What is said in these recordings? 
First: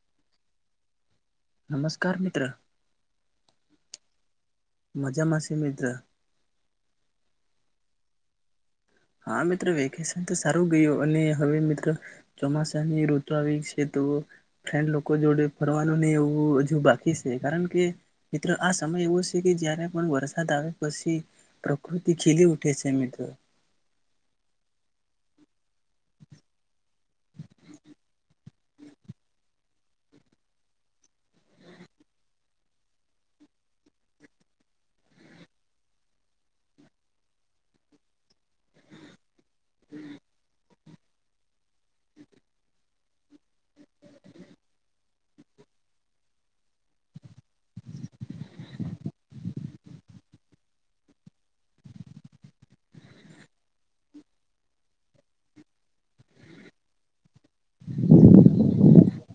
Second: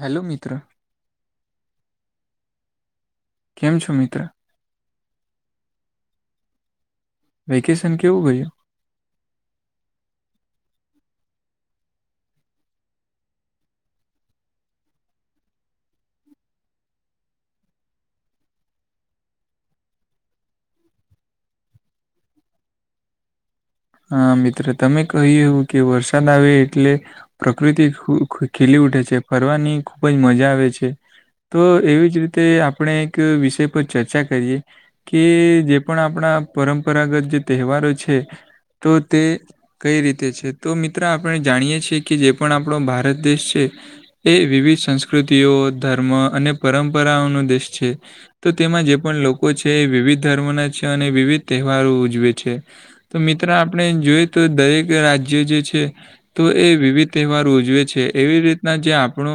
Hello મિત્ર નમસ્કાર મિત્ર કેમ છો મિત્રૃ માજામા છે મિત્ર વેકેશન કેવું ગયું હા મિત્ર વેકેશન તો સારું ગયું અને હવે મિત્ર ચોમાસાની ઋતુ આવી છે તો ફ્રેન્ડ લોકો જોડે ફરવાનું નહી એવું હજુ બાકી છે કારણ કે મિત્ર આ સમય એવો છે કે જયારે પણ વરસાદ આવે પછી પ્રકૃતિ ખીલી ઉઠે છે મિત્ર હા મિત્ર તમે કહ્યું કે વરસાદ આવે એટલે પ્રકૃતિ ખુ ખીલી ઉઠે છે ફરવાની ખુબ જ મજા આવે છે તો એવી જ રીતે આપણે એક વિષય પર ચર્ચા કરીએ કે જે પણ આપણા પરંપરાગત જે તહેવારો છે તો તે કઈ રીતે છે તો મિત્ર આપણે જાણીએ છે કે કે જે પણ આપણો ભારત દેશ છે એ વિવિધ સંસ્કૃતિઓ ધર્મ અને પરંપરાઓનો દેશ છે તો તેમાં જે પણ લોકો છે એ વિવિધ ધર્મના છે અને વિવિધ તહેવારો ઉજવે છે તો મિત્ર આપણે જોઈ તો દરેક રાજ્ય જે છે તો એ વિવિધ તહેવાર ઉજવે છે એવી રીતના જે આપણો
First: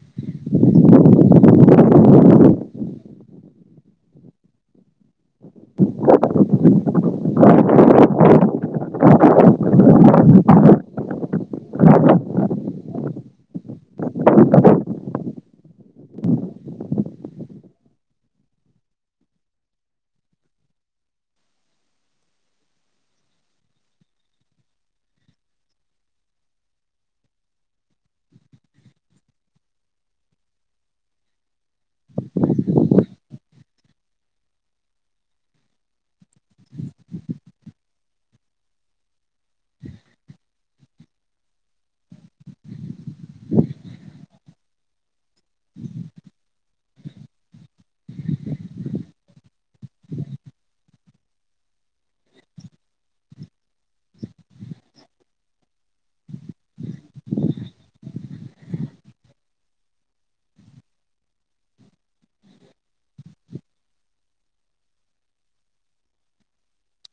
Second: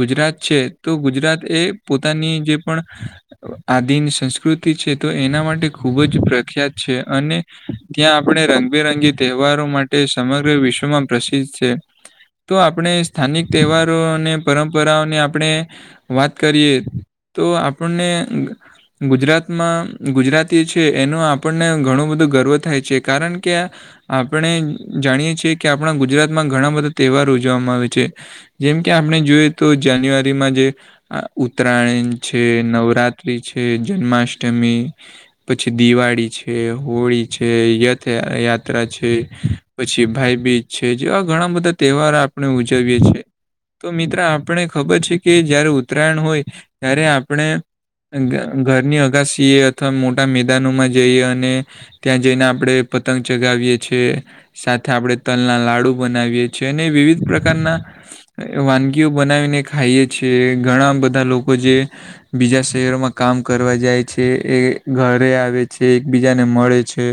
ગુજરાત છે તો ગુજરાત એ પોતાની જે પણ આદિન સંસ્કૃતિ છે તો એના માટે ખૂબ જ પ્રખ્યાત છે અને ત્યાં આપણે રંગબેરંગી તહેવારો માટે સમગ્ર વિશ્વમાં પ્રસિદ્ધ છે તો આપણે સ્થાનિક તહેવારો અને પરંપરાઓને આપણે વાત કરીએ તો આપણને ગુજરાતમાં ગુજરાતી છે એનો આપણને ઘણું બધું ગર્વ થાય છે કારણ કે આપણે જાણીએ છીએ કે આપણા ગુજરાતમાં ઘણા બધા તહેવાર ઉજવવામાં આવે છે જેમકે આપણે જોઈએ તો જાન્યુઆરીમાં જે ઉત્તરાયણ છે, નવરાત્રિ છે, જન્માષ્ટમી પછી દિવાળી છે, હોળી છે, રથ યાત્રા છે પછી ભાઈ બીજ છે. જેવા ઘણા બધા તહેવાર આપણે ઉજવીએ છીએ. તો મિત્ર આપને ખબર છે કે જયારે ઉત્તરાયણ હોય ત્યારે આપણે ઘરની અગા સીએ અથવા મોટા મેદાનોમાં જઈએ અને ત્યાં જઈને આપણેે પતંગ ચગાવીએ છીએ. સાથે આપણે તલના લાડુ બનાવીએ છીએ અને વિવિધ પ્રકારના વાનગીઓ બનાવીને ખાઈએ છે. ઘણા બધા લોકો જે બીજા શહેરોમાં કામ કરવા જાય છે એ ઘરે આવે છે એકબીજાને મળે છે.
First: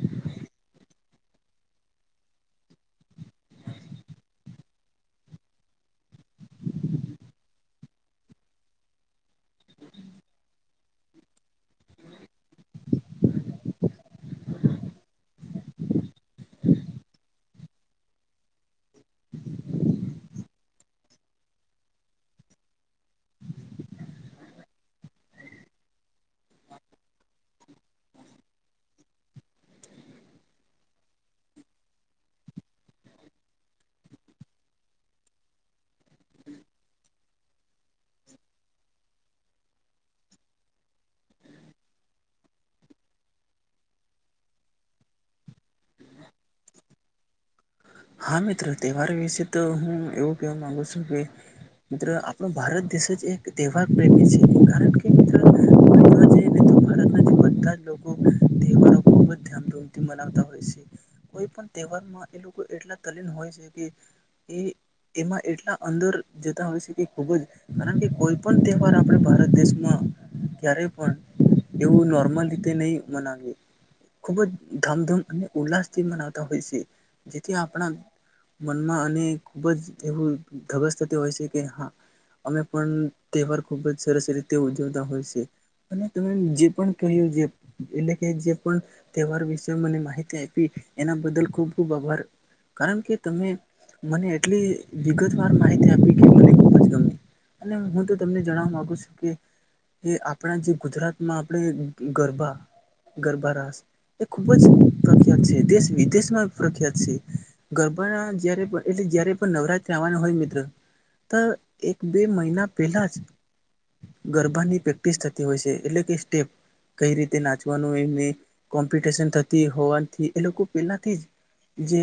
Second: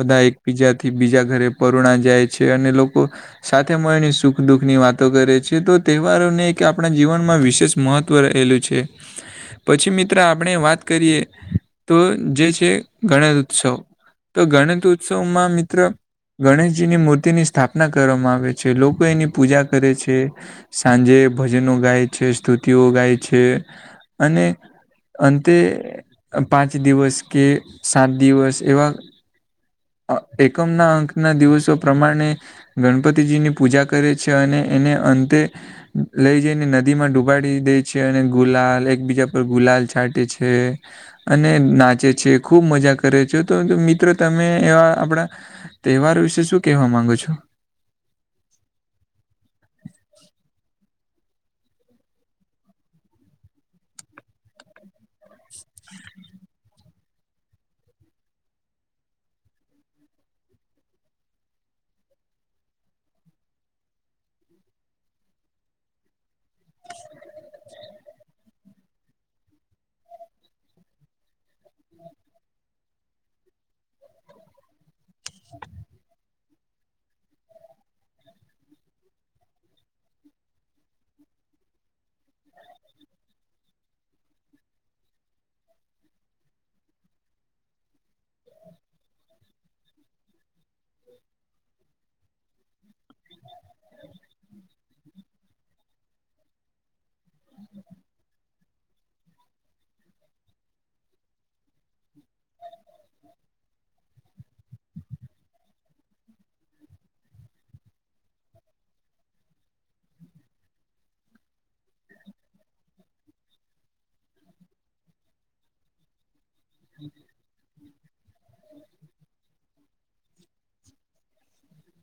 બધા એકબીજાથી બીજા ઘરે પરુણા જાય છે અને લોકો સાથે મળે એની સુખ દુઃખ ની વાતો કરે છે તો તહેવારોને એક આપણા જીવનમાં વિશેષ મહત્વ‌ રહેલું છે. પછી મિત્ર આપણે વાત કરીએ તો જે છે ગણેશ ઉત્સવ તો ગણેશ ઉત્સવમાં મિત્ર ગણેશજીની મૂર્તિની ની સ્થાપના કરવામાં આવે છે. લોકો એની પૂજા કરે છે. સાંજે ભજનો ગાય છે સ્તુતિઓ ગાય છે અને અંતે પાંચ દિવસ કે સાત દિવસ એવા એકમના અંકના દિવસો પ્રમાણે ગણપતિજીની પૂજા કરે છે અને એને અંતે લઈ જઈને નદીમાં ડુબાડી દે છે અને ગુલાલ એકબીજા પર ગુલાલ છાંટે છે. અને નાચે છે ખુબ મજા કરે છે. તો મિત્રો તમે તમે એવા આપડા તહેવારો વિશે શું કેહેવા માંગુ છો? હા મિત્રો તહેવાર વિશે તો હું એવું કેવા માંગુ છું કે મિત્ર આપણો ભારત દેશ જ એક [unintelligible] પ્રેમી છે, કારણ કે તો ભારતથી બધા જ લોકો તહેવારો ખુબ જ ધામધૂમથી મનાવતા હોય છે. કોઈ પણ તહેવારમાં એ લોકો એટલા તલીન હોય છે, કે એ એમાં એટલા અંદર જતા હોય છે, કે ખૂબ જ કારણ કે કોઈ પણ તહેવાર આપણે ભારત દેશમાં ક્યારેય પણ એવું નોર્મલ રીતે નહી મનાવી ખૂબ જ ધમધૂમ અને ઉલ્લાસથી મનાવતા હોય છે, જેથી આપણા મનમાં અને ખૂબ જ એવું ધબસ થતી હોય છે, કે હા અમે પણ તહેવાર ખુબ જ સરસ રીતે ઉજવતા હોય છે. અને તમે જે પણ કહ્યું જે એટલે કે જે પણ તહેવાર વિશે મને માહિતી આપી એના બદલ ખૂબ ખૂબ આભાર. કારણ કે તમે મને એટલી વિગતવાર માહિતી આપી કે મને ખૂબ જ ગમી. અને હું તો તમને જણવા માગુ છું કે એ આપણા જે ગુજરાતમાં આપણે ગરબા ગરબા-રાસ એ ખૂબ જ પ્રખ્યાત છે, દેશ વિદેશમાં પ્રખ્યાત છે, ગરબાના જય્યારે પણ એટલે જયારે પણ નવરાત્ર આવવાના હોય મિત્ર તો એક બે મહિના પહેલાં જ ગરબાની પ્રેક્ટિસ થતી હોય છે, એટલે કે સ્ટેપ કઈ રીતે નાચવાનું એમને કોમ્પિટશન થતી હોવાથી એ લોકો પેલાથી જ જે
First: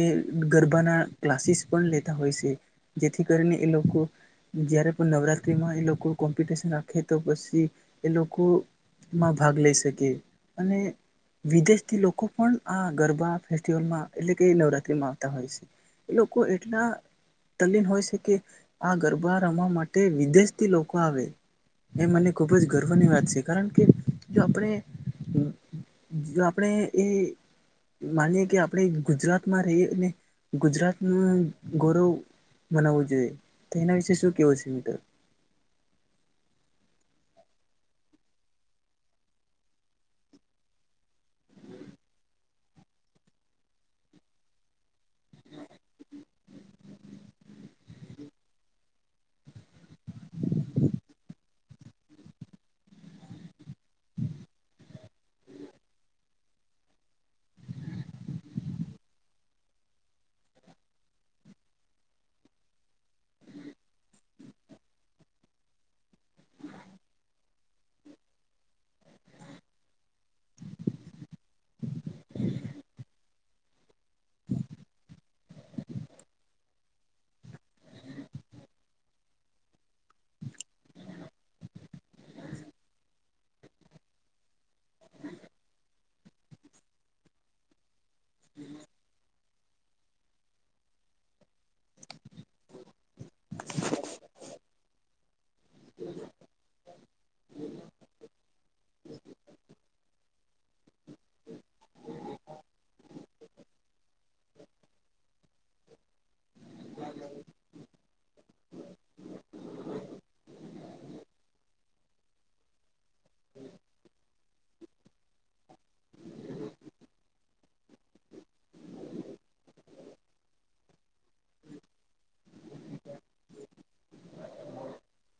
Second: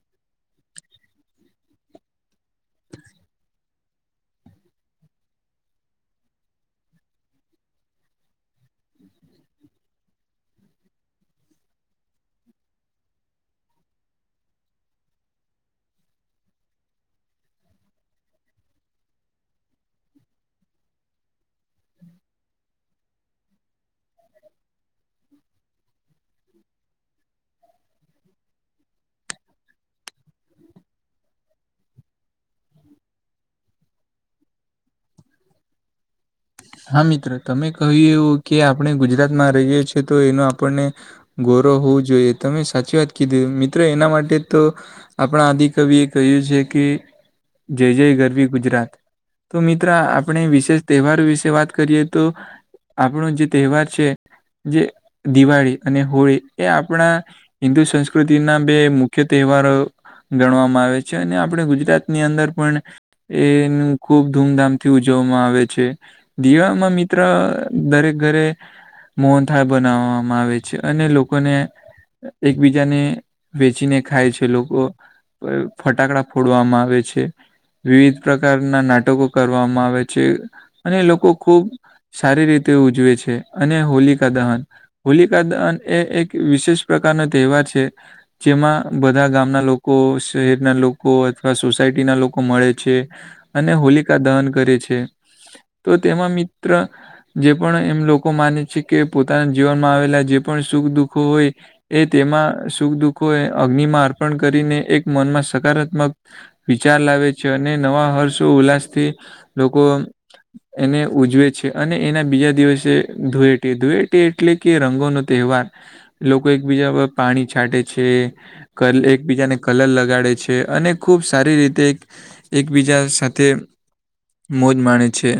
ગરબાના ક્લાસીસ પણ લેતા હોય છે, જેથી કરીને એ લોકો જય્યારે પણ નવરાત્રિમાં એ લોકો કોમ્પિટિશન રાખે તો પછી એ લોકો માં ભાગ લઈ શકે અને વિદેશથી લોકો પણ આ ગરબા ફેસ્ટિવલમાં એટલે કે નવરાત્રીમાં આવતા હોય છે, એ લોકો એટલા તલીન હોય છે, કે આ ગરબા રમવા માટે વિદેશથી લોકો આવે. એ મને ખૂબ જ ગર્વની વાત છે, કારણ કે જો આપણે. જો આપણે એ માનીએ કે આપણે ગુજરાતમાં રહીએ અને ગુજરાતનું ગૌરવ. મનાવવું જોઈએ તો એના વિશે શું કેવો છે, મીટર. હા મિત્રો તમે કહ્યું એવું કે આપણે ગુજરાતમાં રહીએ છીએ તો એનો આપણને. ગૌરવ હોવું જોઈએ તમે સાચી વાત કીધી મિત્રો એના માટે તો. આપણા આદિકવિએ કહ્યું છે, કે. જય જય ગરવી ગુજરાત તો મિત્ર આપણે વિશેષ તહેવારો વિશે. વાત કરીએ તો આપણો જે તહેવાર છે, જે. દિવાળી અને હોળી એ આપણા હિન્દુ સંસ્કૃતિના બે મુખ્ય તહેવારો. ગણવામાં આવે છે, અને આપણે ગુજરાતની અંદર પણ. એનું ખૂબ ધૂમધામથી ઉજવવામાં આવે છે. દીવામાં મિત્ર દરેક ઘરે. મોન થળ બનાવવામાં આવે છે, અને લોકોને એકબીજાને. વેચીને ખાય છે, લોકો ફટાકડા ફોડવામાં આવે છે. વિવિધ પ્રકારના નાટકો કરવામાં આવે છે, અને લોકો. સારી રીતે ઉજવે છે, અને હોલિકા દહન હોલિકા દહન એ એક. વિશેષ પ્રકારનો તહેવાર છે, જેમાં બધા ગામના લોકો શહેરના લોકો. લોકો અથવા સોસાયટી ના લોકો મળે છે, અને હોલિકા દહન કરે છે. તો તેમાં મિત્ર જે પણ એમ લોકો માને છે, કે પોતાના જીવનમાં આવેલા જે. પણ સુખ દુઃખો હોય એ તેમાં સુખ દુઃખો એ અગ્નિમાં. કરીને એક મનમાં સકારાત્મક વિચાર લાવે છે. અને નવા હર્ષો ઉલ્લાસ થી લોકો. એને ઉજવે છે, અને એના બીજા દિવસે ધુયટી ધૂયટી. એટલે કે રંગો નો તહેવાર લોકો એકબીજા પાણી છાંટે છે એકબીજાને કલર લગાડે છે અને ખૂબ સારી રીતે એકબીજા સાથે મોજ માણે છે.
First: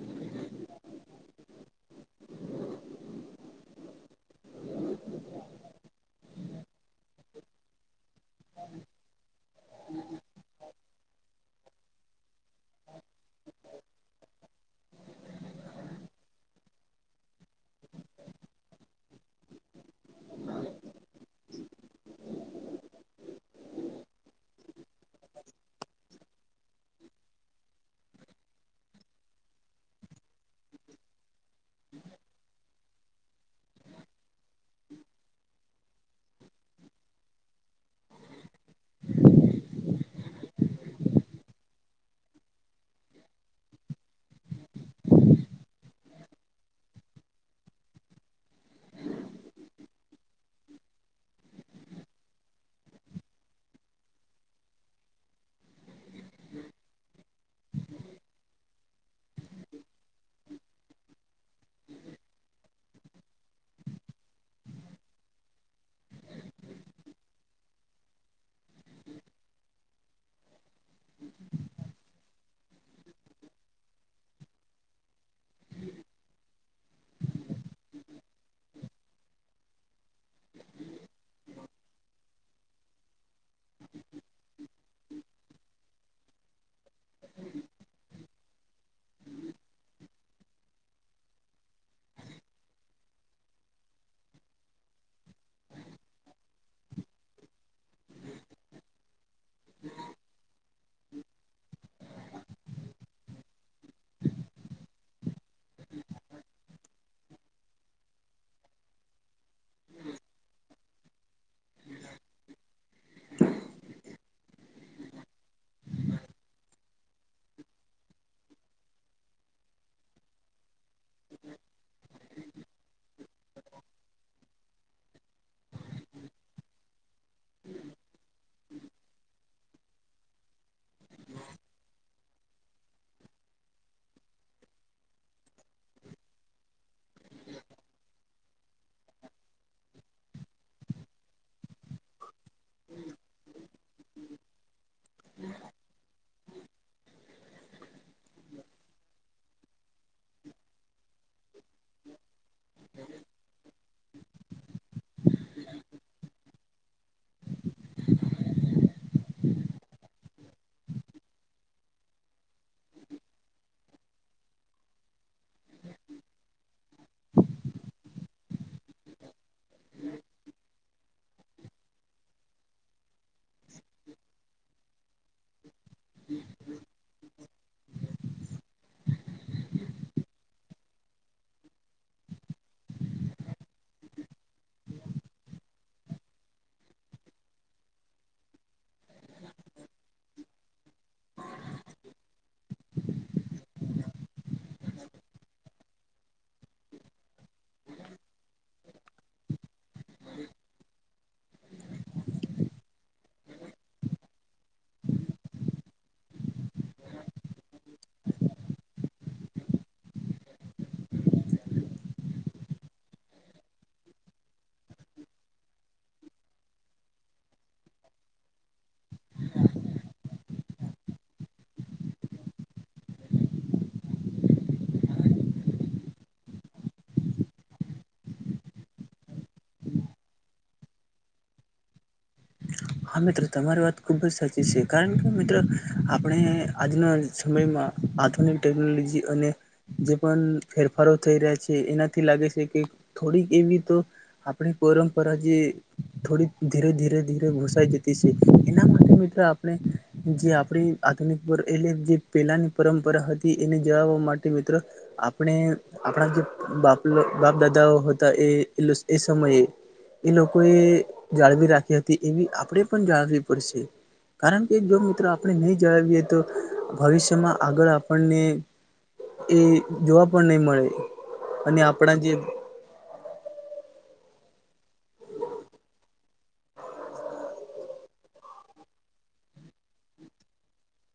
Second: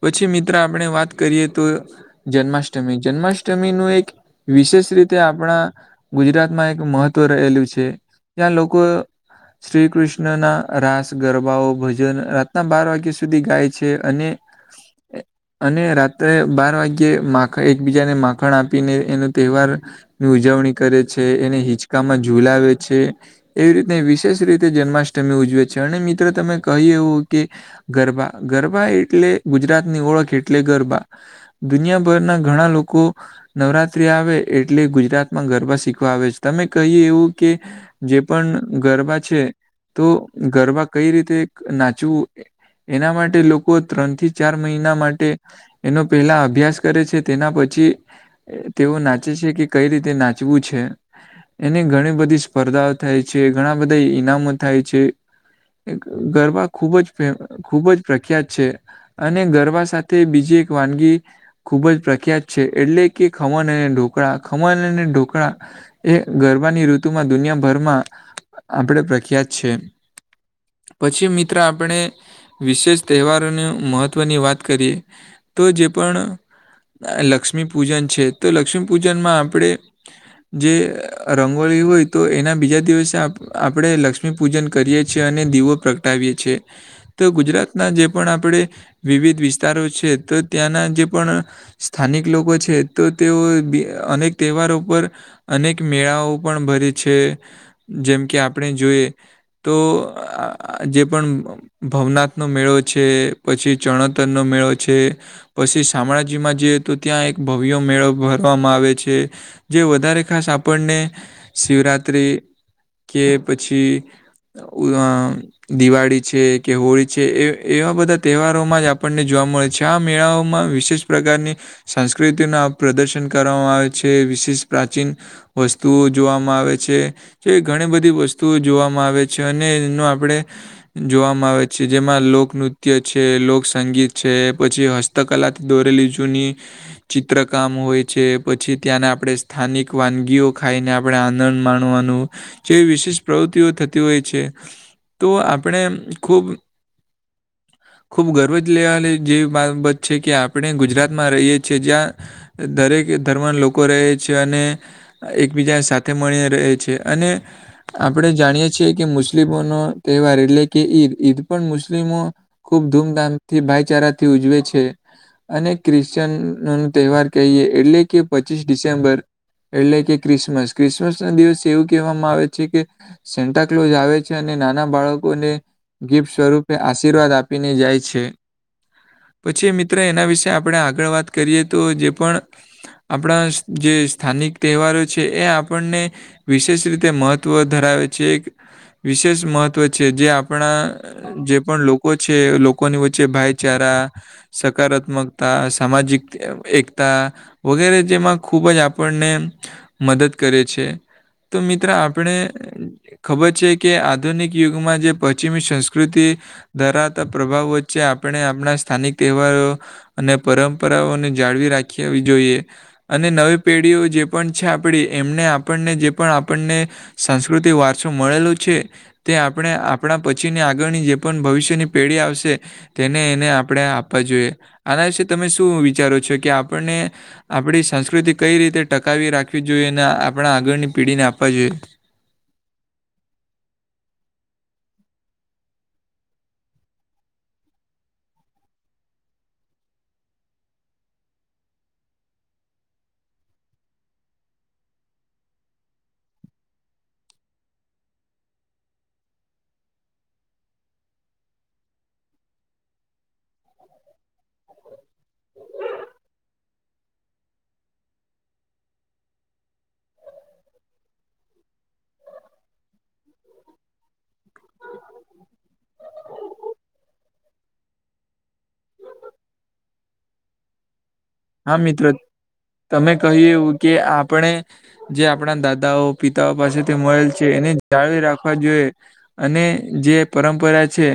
પછી મિત્ર આપણે વાત કરીએ તો જન્માષ્ટમી જન્માષ્ટમી નું એક વિશેષ રીતે આપણા ગુજરાતમાં એક મહત્વ રહેલું છે ત્યાં લોકો શ્રી કૃષ્ણના રાસ ગરબાઓ ભજન રાતના બાર વાગ્યા સુધી ગાય છે અને [inaudible] અને રાત્રે બાર વાગ્યે માખણ એકબીજાને માખણ આપીને એનો તહેવાર ની ઉજવણી કરે છે એને હિચકામાં ઝુલાવે છે. એવી રીતે વિશેષ રીતે જન્માષ્ટમી ઉજવે છે અને મિત્રો તમે કહી એવું કે ગરબા ગરબા એટલે ગુજરાતની ઓળખ એટલે ગરબા. દુનિયાભરના ઘણા લોકો નવરાત્રી આવે એટલે ગુજરાતમાં ગરબા શીખવા આવે છે તમે કહીએ એવું કે જે પણ ગરબા છે તો ગરબા કઈ રીતે નાચવું એના માટે ત્રણ થી ચાર મહિના માટે એનો પેલા અભ્યાસ કરે છે તેના પછી તેઓ નાચે છે કે કઈ રીતે નાચવું છે. એની ઘણી બધી સ્પર્ધાઓ થાય છે ઘણા બધા ઈનામો થાય છે. ગરબા ખૂબ જ ખૂબ જ પ્રખ્યાત છે અને ગરબા સાથે બીજે તો વાનગી ખૂબ જ પ્રખ્યાત છે એટલે કે ખમણ અને ઢોકળા ખમણ અને ઢોકળા એ ગરબાની ઋતુમાં દુનિયાભરમાં આપણે પ્રખ્યાત છે. પછી મિત્ર આપણે વિશેષ તહેવારોનું મહત્ત્વની વાત કરીએ તો જે પણ લક્ષ્મી પૂજન છે તો લક્ષ્મી પૂજનમાં આપણે જે રંગોળી હોય તો એના બીજા દિવસે આપણે લક્ષ લક્ષમી પૂજન કરીએ છીએ અને દીવો પ્રગટાવીએ છીએ તો ગુજરાત આપણે વિવિધ વિસ્તારો છે તો ત્યાંના જે પણ સ્થાનિક લોકો છે તો તેઓ અનેક તહેવારો પર અનેક મેળાઓ પણ ભરે છે જેમ કે આપણે જોઈ તો જે પણ ભાવનાત્ નો મેળો છે, પછી ચણતર નો મેળો છે પછી શામળાજીમાં જઈએ તો ત્યાં એક ભવ્ય મેળો ભરવામાં આવે છે. જે વધારે ખાસ આપણને શિવરાત્રિ. કે પછી દિવાળી છે, કે હોળી છે એ એવા બધા તહેવારોમાં જ આપણને જોવા મળે છે આ મેળાઓમાં વિશેષ પ્રકારની સંસ્કૃતિના પ્રદર્શન કરવામાં આવે છે વિશેષ પ્રાચીન વસ્તુઓ જોવામાં આવે છે. જે ઘણી બધી વસ્તુઓ જોવામાં આવે છે અને એનું આપડે જોવામાં આવે તેમાં લોકનૃત્ય છે લોકસંગીત છે પછી હસ્તકલાથી દોરેલી જૂની ચિત્રકામ હોય છે પછી ત્યાંને આપણે સ્થાનિક વાનગીઓ ખાઈને આપણે આનંદ માણવાનું જેવી વિશેિષ પ્રવૃત્તિઓ થતી હોય છે તો આપણે ખુબ ખૂબ ગર્વ જ લેવાલી જેવી બાબત છે કે આપણે ગુજરાતમાં રહીએ છીએ જ્યાં દરેક ધર્મના લોકો રહે છે અને એકબીજાને સાથે મળીને રહે છે અને આપણે જાણીએ છીએ કે મુસ્લિમો ન તહેવાર એટલે કે ઈદ ઈદ પણ મુસ્લિમો ખુબ ધૂમધામથી ભાઈચારાથી ઉજવે છે. અને ક્રિશ્ચન ન તહેવાર કહીએ એટલે કે પચીસ ડિસેમ્બર એટલે કે ક્રિસમસ ક્રિસમસ ના દિવસ એવું કહેવામાં આવે છે કે સેન્ટા કલોઝ આવે છે અને નાના બાળકોને ગિફ્ટ સ્વરૂપે આ આશીર્વાદ આપીને જાય છે. પછી મિત્ર એના વિશેે આપણે આગળ વાત કરીએ, તો જે પણ આપણા જે સ્થાનિક તહેવારો છે, એ આપણને વિશેષ રીતે મહત્વ ધરાવે છે, એક વિશેષ મહત્વ છે, જે આપણા જે પણ લોકો છે, લોકોની વચ્ચે ભાઈચારા. સકારાત્મકતા, સામાજિક એકતા. વગેરે જેમાં ખૂબ જ આપણને મદદ કરે છે. તો મિત્ર આપણે ખબર છે કે, આધુનિક યુગમાં જે પશ્ચિમી સંસ સંકૃતિ ધરાવતા પ્રભાવ વચ્ચે આપણે આપણા સ્થાનિક તહેવારો. અને પરંપરાઓને જાળવી રાખવા જોઈએ. અને નવી પેઢીઓ જે પણ છે, આપણી એમને આપણને, જે પણ આપણને સાસ્કૃતિક વારસો મળેલો છે, તે આપણે આપણા પછીને આગળની જે પણ ભવિષ્યની પેઢી આવશે. એને એને આપણે આ બાજુ, અને તમે શું વિચારો છો કે આપણને? આપણી સંસ્કૃતિ કઈ રીતે ટકાવી રાખવી જોઈએ ને, આપણા આગળની પેઢીને આપવા જોઈએ. હા, મિત્રો તમારી વાત ખૂબ જ સાચી છે, કારણ કે મિત્ર આપણે આજના સમયમાં આધુનિક ટેકનોલોજી અને. જે પણ ફેરફારો થઈ રહ્યા છે, એનાથી લાગે છે, કે થોડીક એવી તો આપણી પરંપરા જે થોડી ધીરે-ધીરે, ધીરે ઘુસાઈ જતી છે, એના માટે મિત્રો આપણે જે આપણી આધુનિક એટલે જે પેલાની પરંપરા હતી, એને જળાવવા માટે મિત્રો આપણે આપણા જે બાપ બાપ દાદાઓ હતા, એ એ સમયે એ લોકોએ જાળવી રાખી હતી, એવી આપણેે પણ જાળવી પડશે. કારણ કે, જો મિત્રો આપણે નહી જણાવીએ તો, ભવિષ્ય તેમાં આગળ આપણને, એ જોવા પણ નહીં મળે. હા, અને મિત્રો. આપણા જે તમે કહ્યું એવું કે આપણે જે આપણા દાદાઓ, પિતાઓ પાસેથી મળેલ છે, એને જાળવી રાખવા જોઈએ. અને જે પરંપરા છે.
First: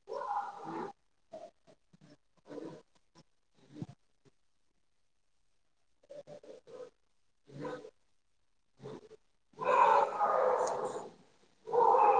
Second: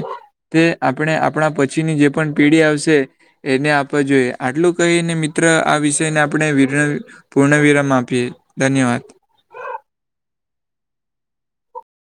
તે આપણે આપણા પછીની જે પણ પીઢી આવશે, એને આપવા જોઈએ આટલું. તો એ ને મિત્ર આ વિષયને, આપણે વિર પૂર્ણવિરામ આપીએ, ધન્યવાદ. [unintelligible]